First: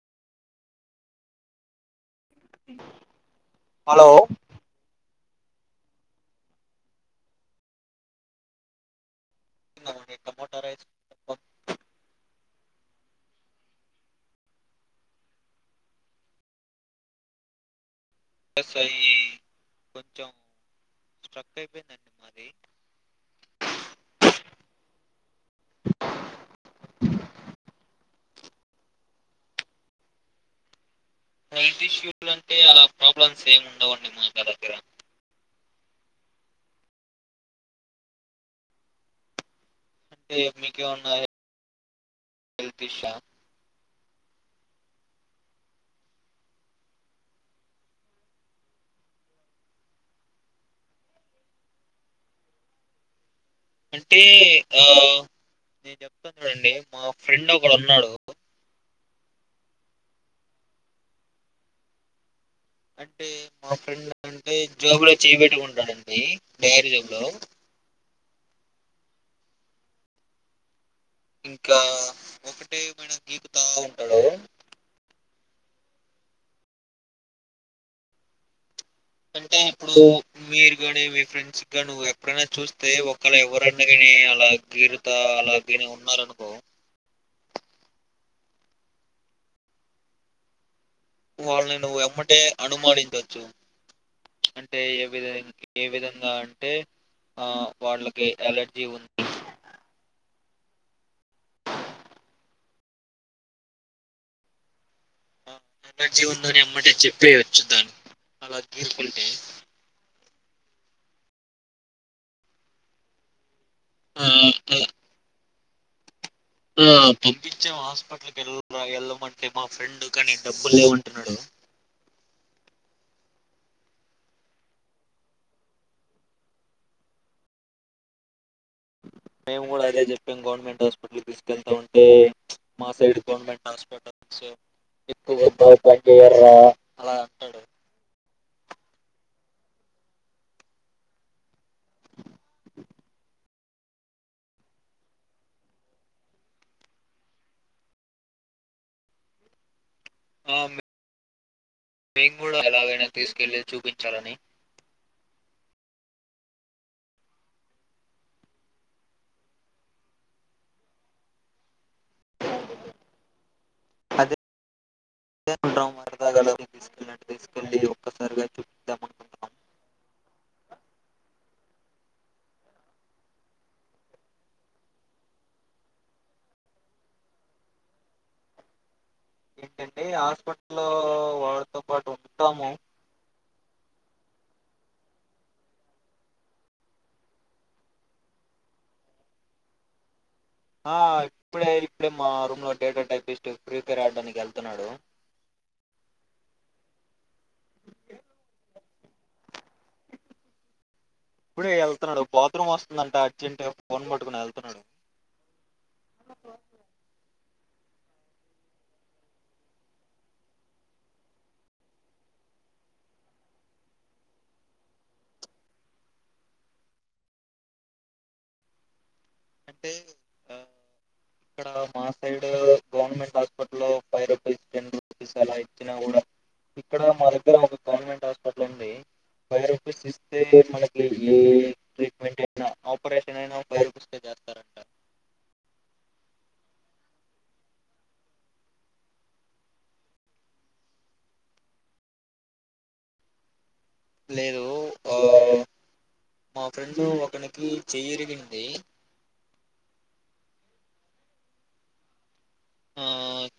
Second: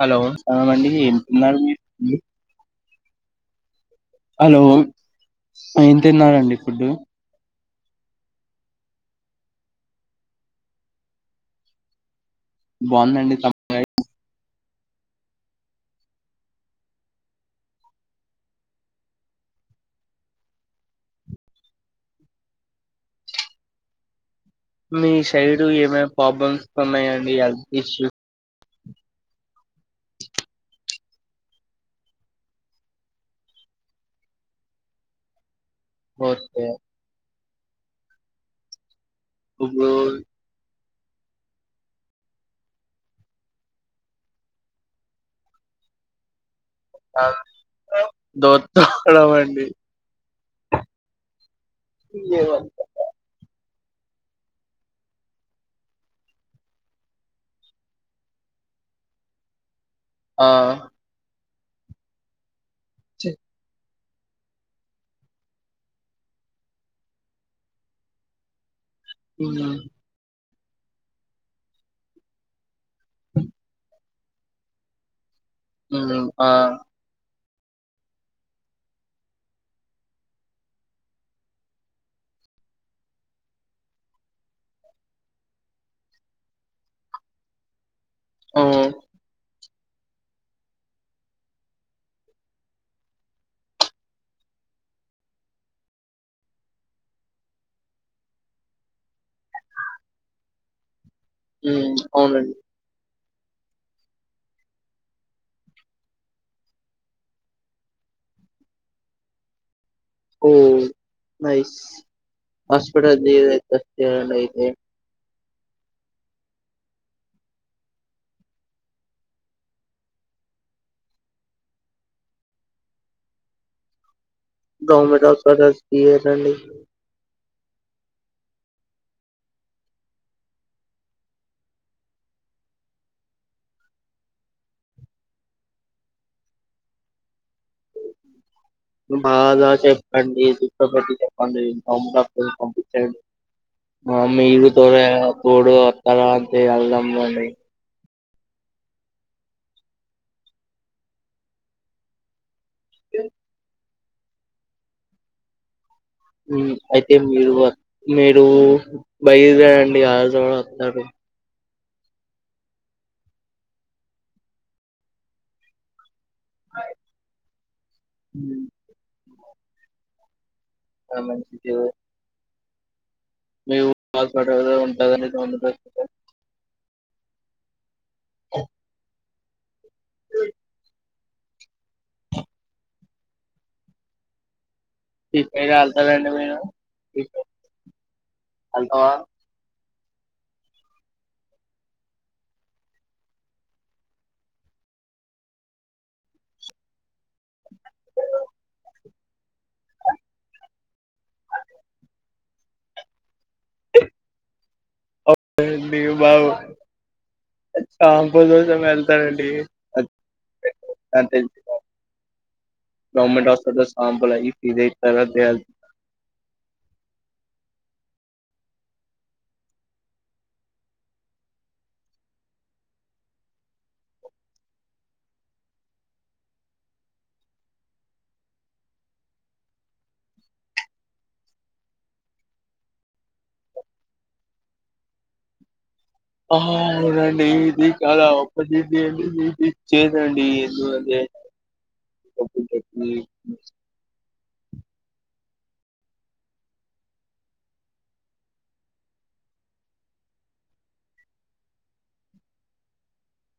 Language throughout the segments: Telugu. హలో అమండి [unintelligible] హలో హలో ఏం తిన్నారండి ఫుడ్డు మాది టమోటా రైస్ పప్పు బాగుందండి తమో రై సరి కొంచెం స్ట్రక్ అయిపోయింది అండి మాది మీ శరీరు ఏమైనా ప్రాబ్లమ్స్ ఉన్నాయండి హెల్త్ ఇష్యూ హెల్త్ ఇష్యూస్ అంటే అలా ప్రాబ్లమ్స్ ఏమి ఉండవండి మాగా దగ్గర వొస్తే [unintelligible] క్యన్నాయి హెల్తీషా ఆ దోత్తనం అండి అంటే ఆ నేను చెప్తాను చూడండి మా ఫ్రెండ్ ఒకడు ఉన్నాడు ఆ అంటే చి- మా ఫ్రెండ్ అంటే జేబులో లో చేయ పెట్టుకుంటాడండి [unintelligible] మ్మ్ ఇంకా ఒకటి టె బెడకింత హలో మ్మ్ ఆ అంటే ఇప్పుడు మీరు కాగాని మీ ఫ్రెండ్స్గా నువ్వు ఎప్పుడైనా చూస్తే ఒకళ ఎవరనా కానీ అలా గీరుతా అలాగని ఉన్నారు అనుకో ఓ వాళ్ళని నువ్వు ఎమ్మటే అనుమానించచ్చు అంటే ఏ విధ ఏ విధంగా అంటే ఆ వాళ్ళకి అలర్జీ మ్మ్ అవునండి ఆ ఎలర్జీ ఉందని ఎమ్మటే చెపొయచ్చు దాన్ అలా తీస్ కుంటే ఓ నైస్ హాస్పిటల్ [unintelligible] వస్తే ఆ ఏమండి అయితే ఆ ఆ పంపించాము హాస్పిటల్కి వెలరా వెళ్ళమంటే, మా ఫ్రెండ్ కానీ డబ్బు లేవ్ అంటున్నాడు. గవర్మెంట్ హాస్పిటల్ కి ఇయ్యకండి. మేము కూడా అదే చెప్పాం గవర్నమెంట్ హాస్పిటల్కి తీసుకెళ్తా ఉంటే మా సైడ్ గవర్నమెంట్ హాస్పిటల్ స్ ఎక్కువ బా పన్ జేయర్రా అలా అంటాడు బాగా చెప్పండి కూర్చో పెట్టి చెప్పండి పంపించండి, మా మీరు తో తోడు వస్తారా అంతే వెళ్దాము అనీ. ఆ మ్ పెయింగ్ ఎలాగైనా తీసుకెల్లీ చూపి చాలని అయితే మీరు మీరు బయదేరండి ఆజ న్ వస్తారు అదే అంటం మరి అలగడం తీసుకెల్లినట్టు తీసుకెళ్లి ఒక్కారిగా ఉమ్, చూపిద్దామన్ ఆ మంచి జో మీ వూర్ హాస్పిటల్ లో ఉంటది అని మందు దొరికితే ఏంటండి హాస్పిటల్ వాడితో పాటు ఉంటాము ఇట్టే కళ్తదని పోయినావ్ ఆ ఇప్పు డే ఇప్పుడే మా రూమ్ లో డేటా టైపిస్ట్ ఫ్రెఫైర్ ఆడడానికి వెళ్తున్నాడు ఇప్పుడే వెళ్తున్నాడు బాత్రూమ్ వస్తుందంట తింటే ఫోన్ పట్టుకుని వెళ్తున్నాడు అవునండి సాంపూ కోసం వెళ్తారండి గవర్నమెంట్ హాస్పిటల్ సాాంపూల్ అయి ఫ్రీ గా [inaudible] అంటే ఆ ఇక్కడ మా side government hospital, five rupees ten rupees అలా ఇచ్చినా కూడా, ఇక్కడ మా దగ్గర ఒక గవర్నమెంట్ హాస్పిటల్ ఉంది ఫైవ్ రూపీస్ ఇస్తే మనకి ఏ ట్రీట్మెంట్ అయినా ఆపరేషన్ అయినా ఫైవ్ రూపీస్. కే చేస్తారంట ఆ హా అవునండి ఇది చాలా అప్పొర్చునిటి అండి మీకు ఇచ్చేది అండి ఏదో అది [inaudible] లేదు ఆ మా ఫ్రెండ్ ఒకనికి చేయి ఇరిగింది ఆ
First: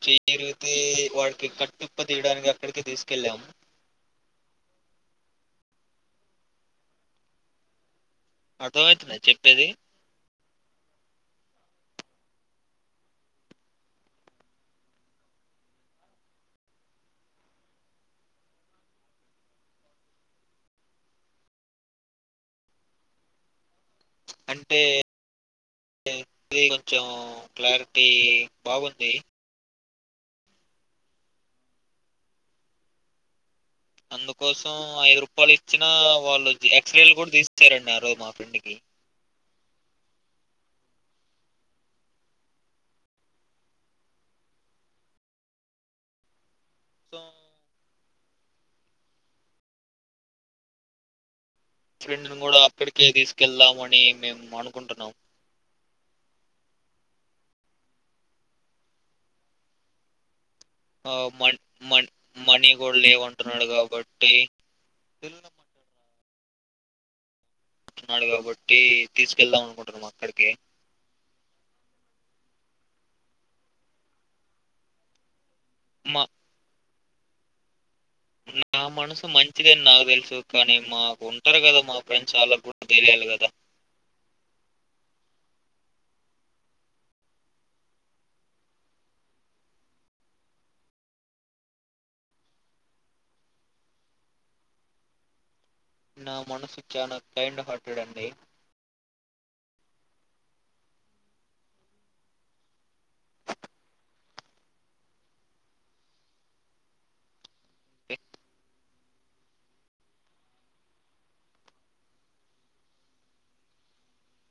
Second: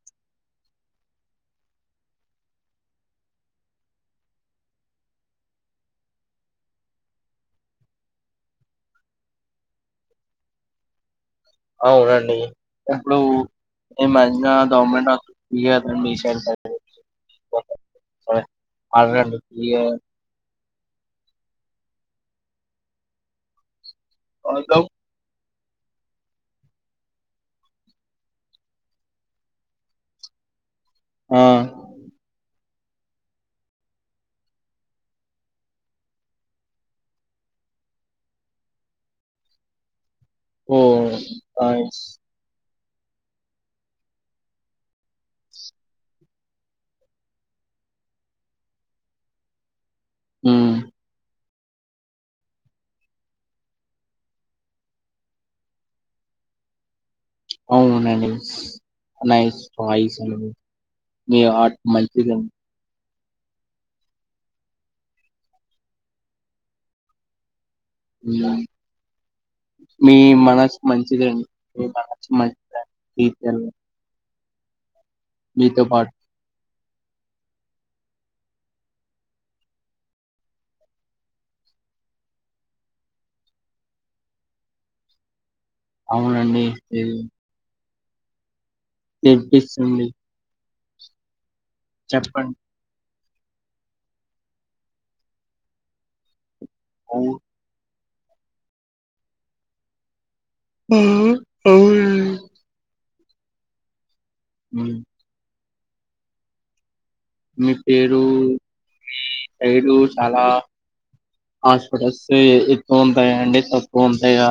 చేయి ఇరిగితే వాడికి కట్టుప్ప తీయడానికి అక్కడికి తీసుకెళ్ళామ్ అర్థమయితుందా చెప్పేది అవునండి ఇప్పుడు ఏ మధ్య గవర్నమెంట్ [inaudible] అంటే ఇది కొంచెం క్లారిటీ బాగుంది ఆ అందుకోసం ఐదు రూపాల్ ఇచ్చిన వాళ్ళు, ఎక్స్రేలు కూడా తీస్తారండి ఆ రోజు మా ఫెండ్కి ఓ నైస్ సో హ్మ్ ఫ్రెండ్ని కూడా అక్కడికే తీసుకెళ్దామ అని మేము అనుకుంటున్నాం అవునండి నైస్ బాయ్స్ అండి మీర్ ఆ మన్ మన్ మనీ గూడ లేవన్ టున్నాడు కాబట్టి న్నాడు హ్మ్ కాబట్టి తీసుకెళ్దాం అనుకుంటున్నాం మీ అక్కడికి మనసు మంచిదన్ మంచి దన్ పీత రే మీతో పాఠ మా నా మనసు మంచిదని నాకు తెలుసు కానీ మాకు ఉంటారు కదా మా ఫ్రెండ్ వాళ్ళకి కూడా తెలియాలి కదా అవునండి ఏ [inaudible] చెప్పండి నా మనస్సు చానా అవు కైండ్ హార్ట్ చూడండి మ్మ్ మ్మ్ మీ పేరు పైరు చాలా హాస్పిటల్స్ ఎక్కువ ఉంటాయంండి తక్కువ ఉంటాయి హా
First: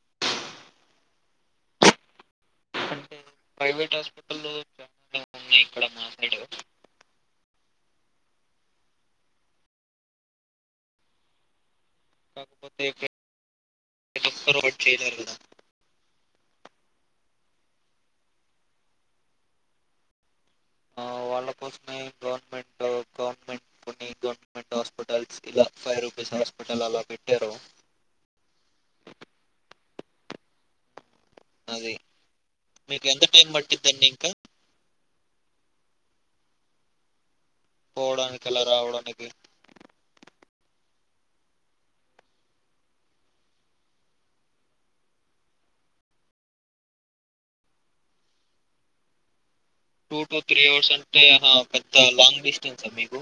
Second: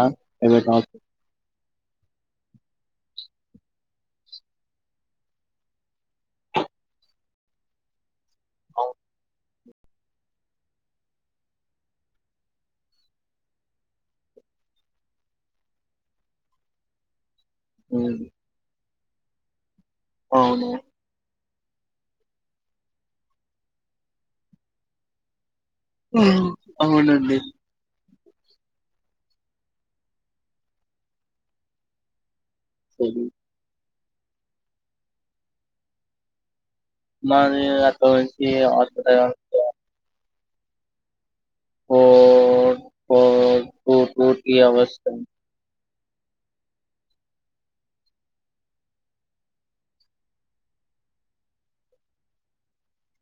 అంటే ప్రైవేట్ హాస్పిటల్ చాల బ ఉన్నాయి ఇక్కడ మా సైడ్ అవు కాకపోతేక్క రడ్ చేయారు కదా మ్మ్ అవునా ఆ వాళ్ళ కోసమే గవర్నమెంట్ గవర్నమెంట్ కొని గవర్నమెంట్ హాస్పిటల్స్ ఇలా ఫైవ్ రూపీస్ హ్మ్. హాస్పిటల్ అలా అవునండి పెట్టారు అది మీకు సరే ఎంత టైం పట్టిది అండి మాది అక్కడ పోవడానికి నుంచి అలా రావడానికి హాస్పిటల్ ఓ ప టఊటీ అవస్థ టూ టు త్రీ అవర్స్ అంటే పెద్ద లాంగ్ డిస్టెన్సా మీకు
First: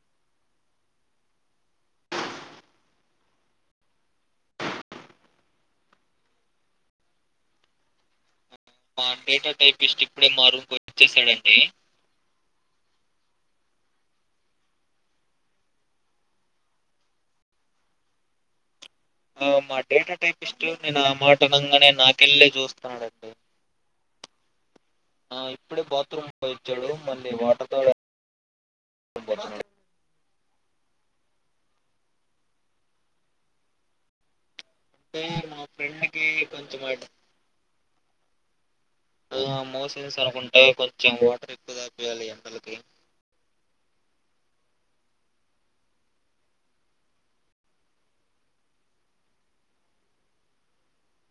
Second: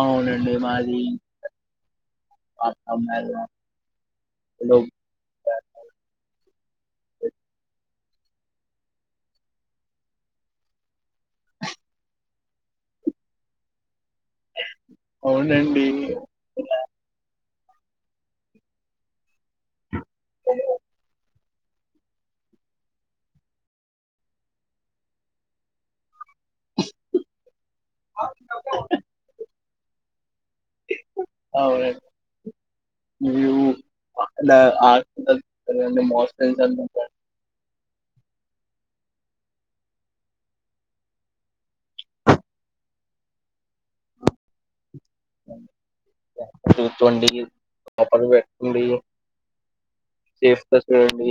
అవును అండి మాది మా డేటా టైప్ ఇస్ట్ ఇప్పుడే మా రూమ్కి వాచ్ వచ్చేసాడంండి అవునండి ఆ మా డేటా టైప్ ఇస్ట్ నేను ఆ మాట్ కణంగానే నాకెళ్ళ చూస్తున్నాడంండి ఆ ఇప్పుడే బాత్రూమ్ ఇచ్చాడు మళ్ళీ వాటర్తో అవును మ్మ్ అలా [inaudible] అంటే మా ఫ్రెండ్కి కొంచెం మోషన్స్ అనుకుంటే కొంచెం వాటర్ ఎక్కువ తాపియాలి ఎండలకి ూండి ప్రాపర్ పెట్ండి సేఫ్గా చూడండి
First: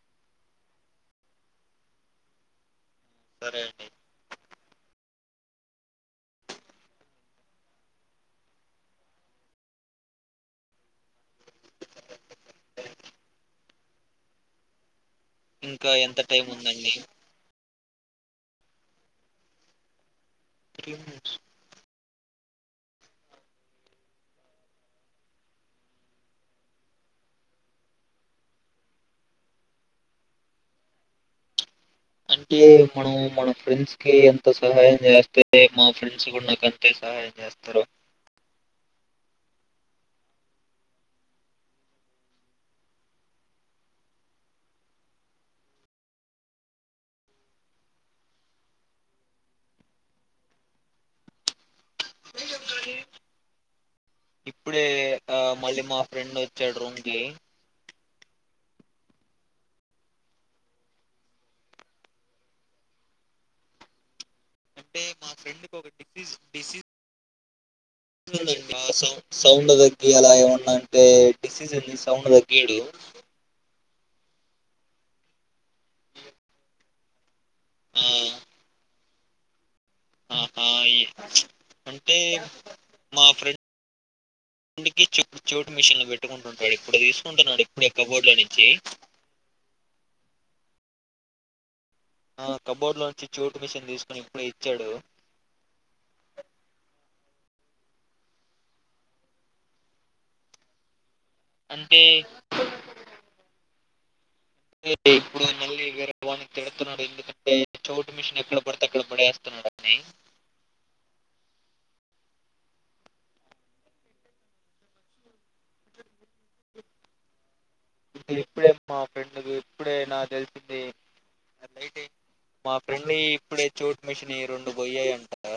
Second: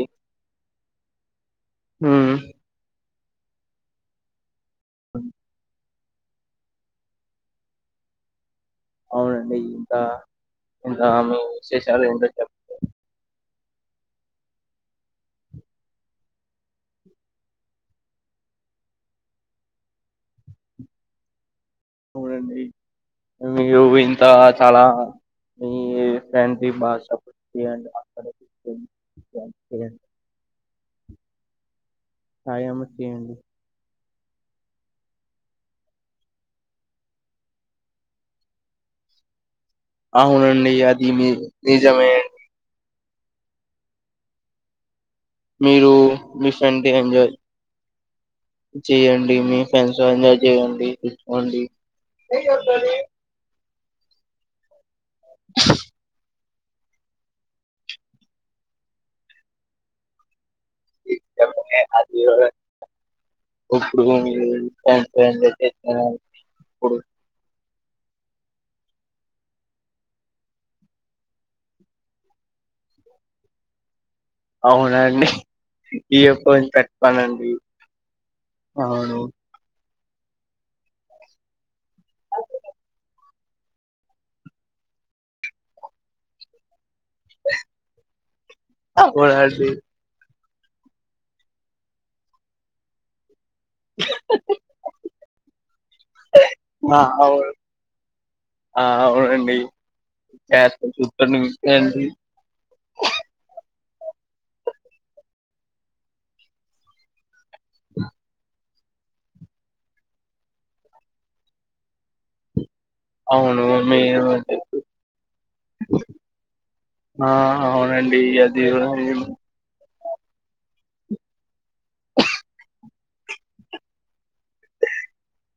సరే అండి అ అవునండి ఇకా ఇకామె విశేషాలూ ఏంటో చెప్తే ఇంకా ఎంత టైం ఉందండి ఇ అవునండీ మీరు ఇంత చాలా మీ ఫ్రెండ్ బాష [inaudible] అంటే సాయం మనం చేయండి మన ఫ్రెండ్స్ ఎంత సహాయం చేస్తే మా ఫ్రెండ్స్ కూడా నాకు అంతే సహాయం చేస్తారు అవునండీ అది మీ నిజమే మీరూ మీ ఫ్రెండ్ ఎంజాయ్ చేయండి మీ ఫ్రెండ్స్ ఎంజాయ్ చేయండి చూచకోండి న చెద్దడి ఇప్పుడే ఆ మళ్ళి మా ఫ్రెండ్ ఒచ్చాడు రూమ్కి ఆది అంటే మా ఫ్రెండ్కి ఒక డిసీజ్ డిసీజ్ ఇప్పుడు డి సౌ సౌండ్ దగ్గి అలా ఏమన్నా అంటే డిసీజని సౌండ్ దగ్గీడు అవునండి ఈ ఎప్ప పెట్టుతనండి ఆ ఔను ఆహా అంటే మా ఫ్రెండ్కి చౌటు మిషన్ లో పెట్టుకుంటుంటాడు ఇప్పుడు తీసుకుంటున్నాడు ఇప్పుడ కబోర్డ్ లో నుంచి అవునండి ఆ కబోర్డ్ లోంచి చోటు మిషన్ తీసుకుని ఇప్పుడె ఇచ్చాడు ఆ అవును ఆ అవునండి చేస్త్ అంటే ఏంటి ఇప్పుడు మళ్ళీ వేరే వానికి తిడుతున్నాడు ఎందుక చోట్ మిషన్ ఎక్కడ తక్కడ బడేస్తున్నాడ్ అని అవును మీ అవునండి అది ఇప్పుడే మా ఫ్రెండ్ ఇప్పుడే నాక్ తెలిసింది మా ఫ్రెండి ఇప్పుడే చోట్ మిషినీ రెండు పోయ్యాయి అంటా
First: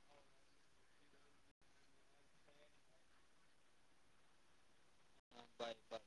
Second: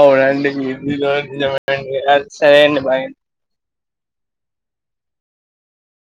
అవునండి మీడి [inaudible] సరే అండి బాయ్ ఆ